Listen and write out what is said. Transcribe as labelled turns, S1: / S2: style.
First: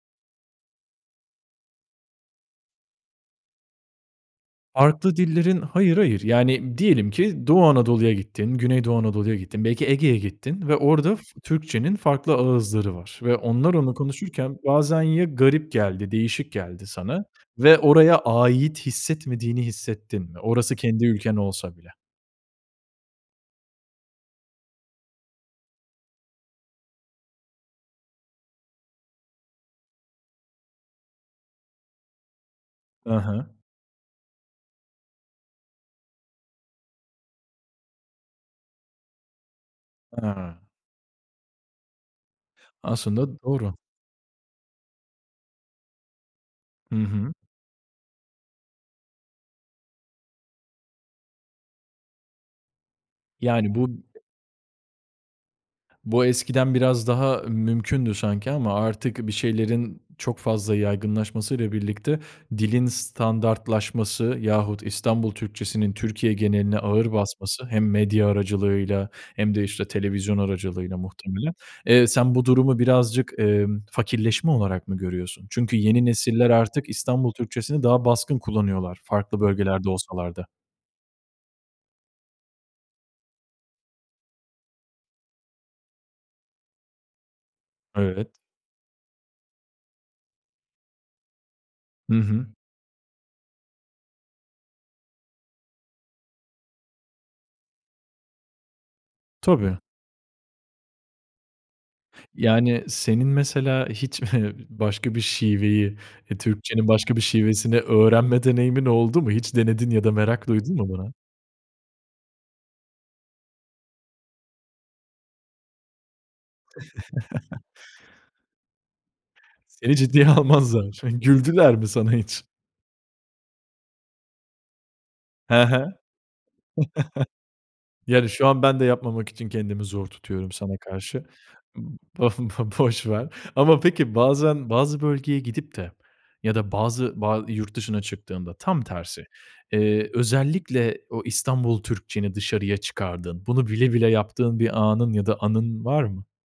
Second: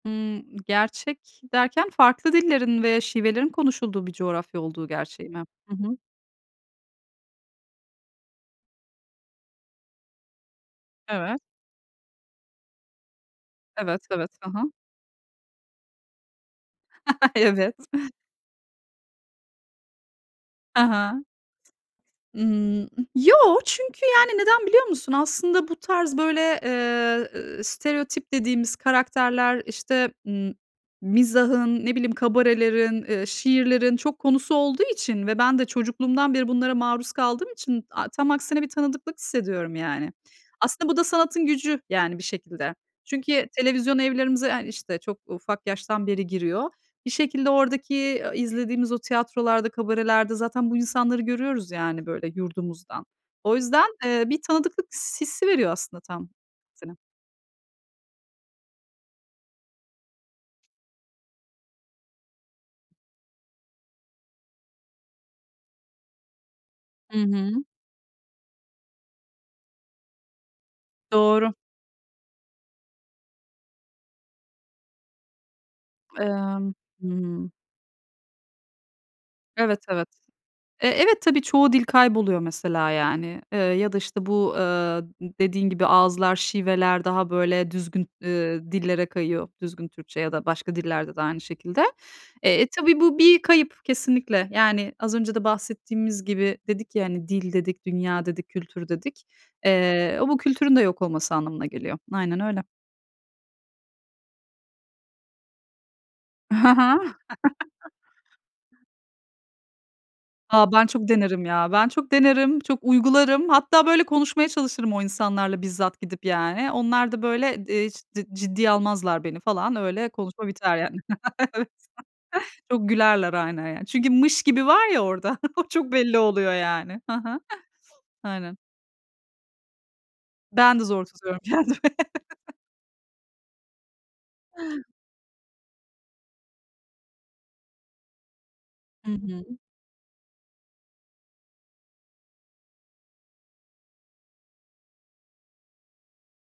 S1: Imm, gerçek derken farklı dillerin ve şivelerin konuşulduğu bir coğrafya olduğu
S2: Farklı
S1: gerçeği mi?
S2: dillerin
S1: Hı hı.
S2: Hayır hayır. Yani diyelim ki Doğu Anadolu'ya gittin, Güneydoğu Anadolu'ya gittin, belki Ege'ye gittin ve orada f
S1: Evet.
S2: Türkçe'nin farklı ağızları var ve onlar onu
S1: Evet, evet. Hı
S2: konuşurken
S1: hı.
S2: bazen ya garip geldi, değişik geldi sana
S1: Evet.
S2: ve oraya ait hissetmediğini hissettin mi? Orası
S1: Hı
S2: kendi
S1: hı.
S2: ülken olsa bile.
S1: Imm, ıh, yoo, çünkü, yani, neden biliyor musun? Aslında bu tarz, böyle, eee, eee, stereotip dediğimiz karakterler, işte, ımm, mizahın, ne bileyim, kabarelerin,
S2: Hı
S1: eee,
S2: hı.
S1: şiirlerin çok konusu olduğu için ve ben de çocukluğumdan beri bunlara maruz kaldığım için a tam aksine bir tanıdıklık hissediyorum yani.
S2: Ha.
S1: Aslında bu da sanatın gücü, yani, bir şekilde.
S2: Aslında
S1: Çünkü
S2: doğru.
S1: televizyon evlerimize, hani, işte, çok ufak yaştan beri giriyor.
S2: Hı
S1: Bir
S2: hı.
S1: şekilde oradaki, ııı, izlediğimiz o tiyatrolarda, kabarelerde zaten bu insanları görüyoruz, yani, böyle, yurdumuzdan. O
S2: Yani
S1: yüzden,
S2: bu
S1: eee, bir tanıdıklık s hissi veriyor aslında
S2: Bu
S1: tam.
S2: eskiden
S1: [unintelligible]
S2: biraz daha mümkündü sanki ama artık bir şeylerin çok fazla yaygınlaşması ile birlikte dilin standartlaşması yahut İstanbul Türkçesinin Türkiye geneline ağır
S1: Hı hı.
S2: basması hem medya aracılığıyla hem de işte televizyon aracılığıyla
S1: Doğru.
S2: muhtemelen. Eee, sen bu durumu birazcık, emm, fakirleşme olarak mı görüyorsun? Çünkü yeni nesiller
S1: Emm.
S2: artık
S1: Hı
S2: İstanbul
S1: hı.
S2: Türkçesini daha baskın kullanıyorlar farklı
S1: Evet,
S2: bölgelerde
S1: evet.
S2: olsalar da.
S1: E, evet, tabii çoğu dil kayboluyor mesela yani. Iıı, ya da, işte, bu, ııı, dediğin gibi ağızlar, şiveler daha böyle düzgün,
S2: Evet.
S1: ııı, dillere kayıyor. Düzgün Türkçe ya da başka dillerde de aynı şekilde.
S2: Hı hı.
S1: Eee, e, tabii bu bir kayıp kesinlikle. Yani az önce de bahsettiğimiz gibi. Dedik ya, hani, "dil" dedik, "dünya" dedik, "kültür" dedik.
S2: Tabii.
S1: Eee, o bu kültürün de yok olması anlamına geliyor. Aynen öyle.
S2: Yani senin mesela hiç başka bir şiveyi,
S1: Ha
S2: Türkçe'nin
S1: ha.
S2: başka bir şivesini öğrenme deneyimin oldu mu? Hiç denedin ya da merak
S1: A,
S2: duydun
S1: ben
S2: mu
S1: çok
S2: buna?
S1: denerim ya. Ben çok denerim, çok uygularım. Hatta böyle konuşmaya çalışırım o insanlarla bizzat gidip yani. Onlar da, böyle, eee, cid ciddiye almazlar beni falan.
S2: Seni
S1: Öyle
S2: ciddiye
S1: konuşma biter
S2: almazlar.
S1: yani. Evet.
S2: Güldüler mi sana hiç?
S1: Çok gülerler aynen yani. Çünkü "mış gibi" var ya orada.
S2: He he.
S1: O çok belli oluyor yani. Hı hı.
S2: Yani, şu
S1: Aynen.
S2: an ben de yapmamak için kendimi zor tutuyorum sana
S1: Ben de zor
S2: karşı.
S1: tutuyorum kendimi.
S2: Imm Boş ver. Ama peki bazen bazı bölgeye gidip de ya da bazı ba yurt dışına çıktığında tam
S1: Hı
S2: tersi,
S1: hı.
S2: eee, özellikle o İstanbul Türkçeni dışarıya çıkardığın, bunu bile bile yaptığın bir anın ya da anın var mı?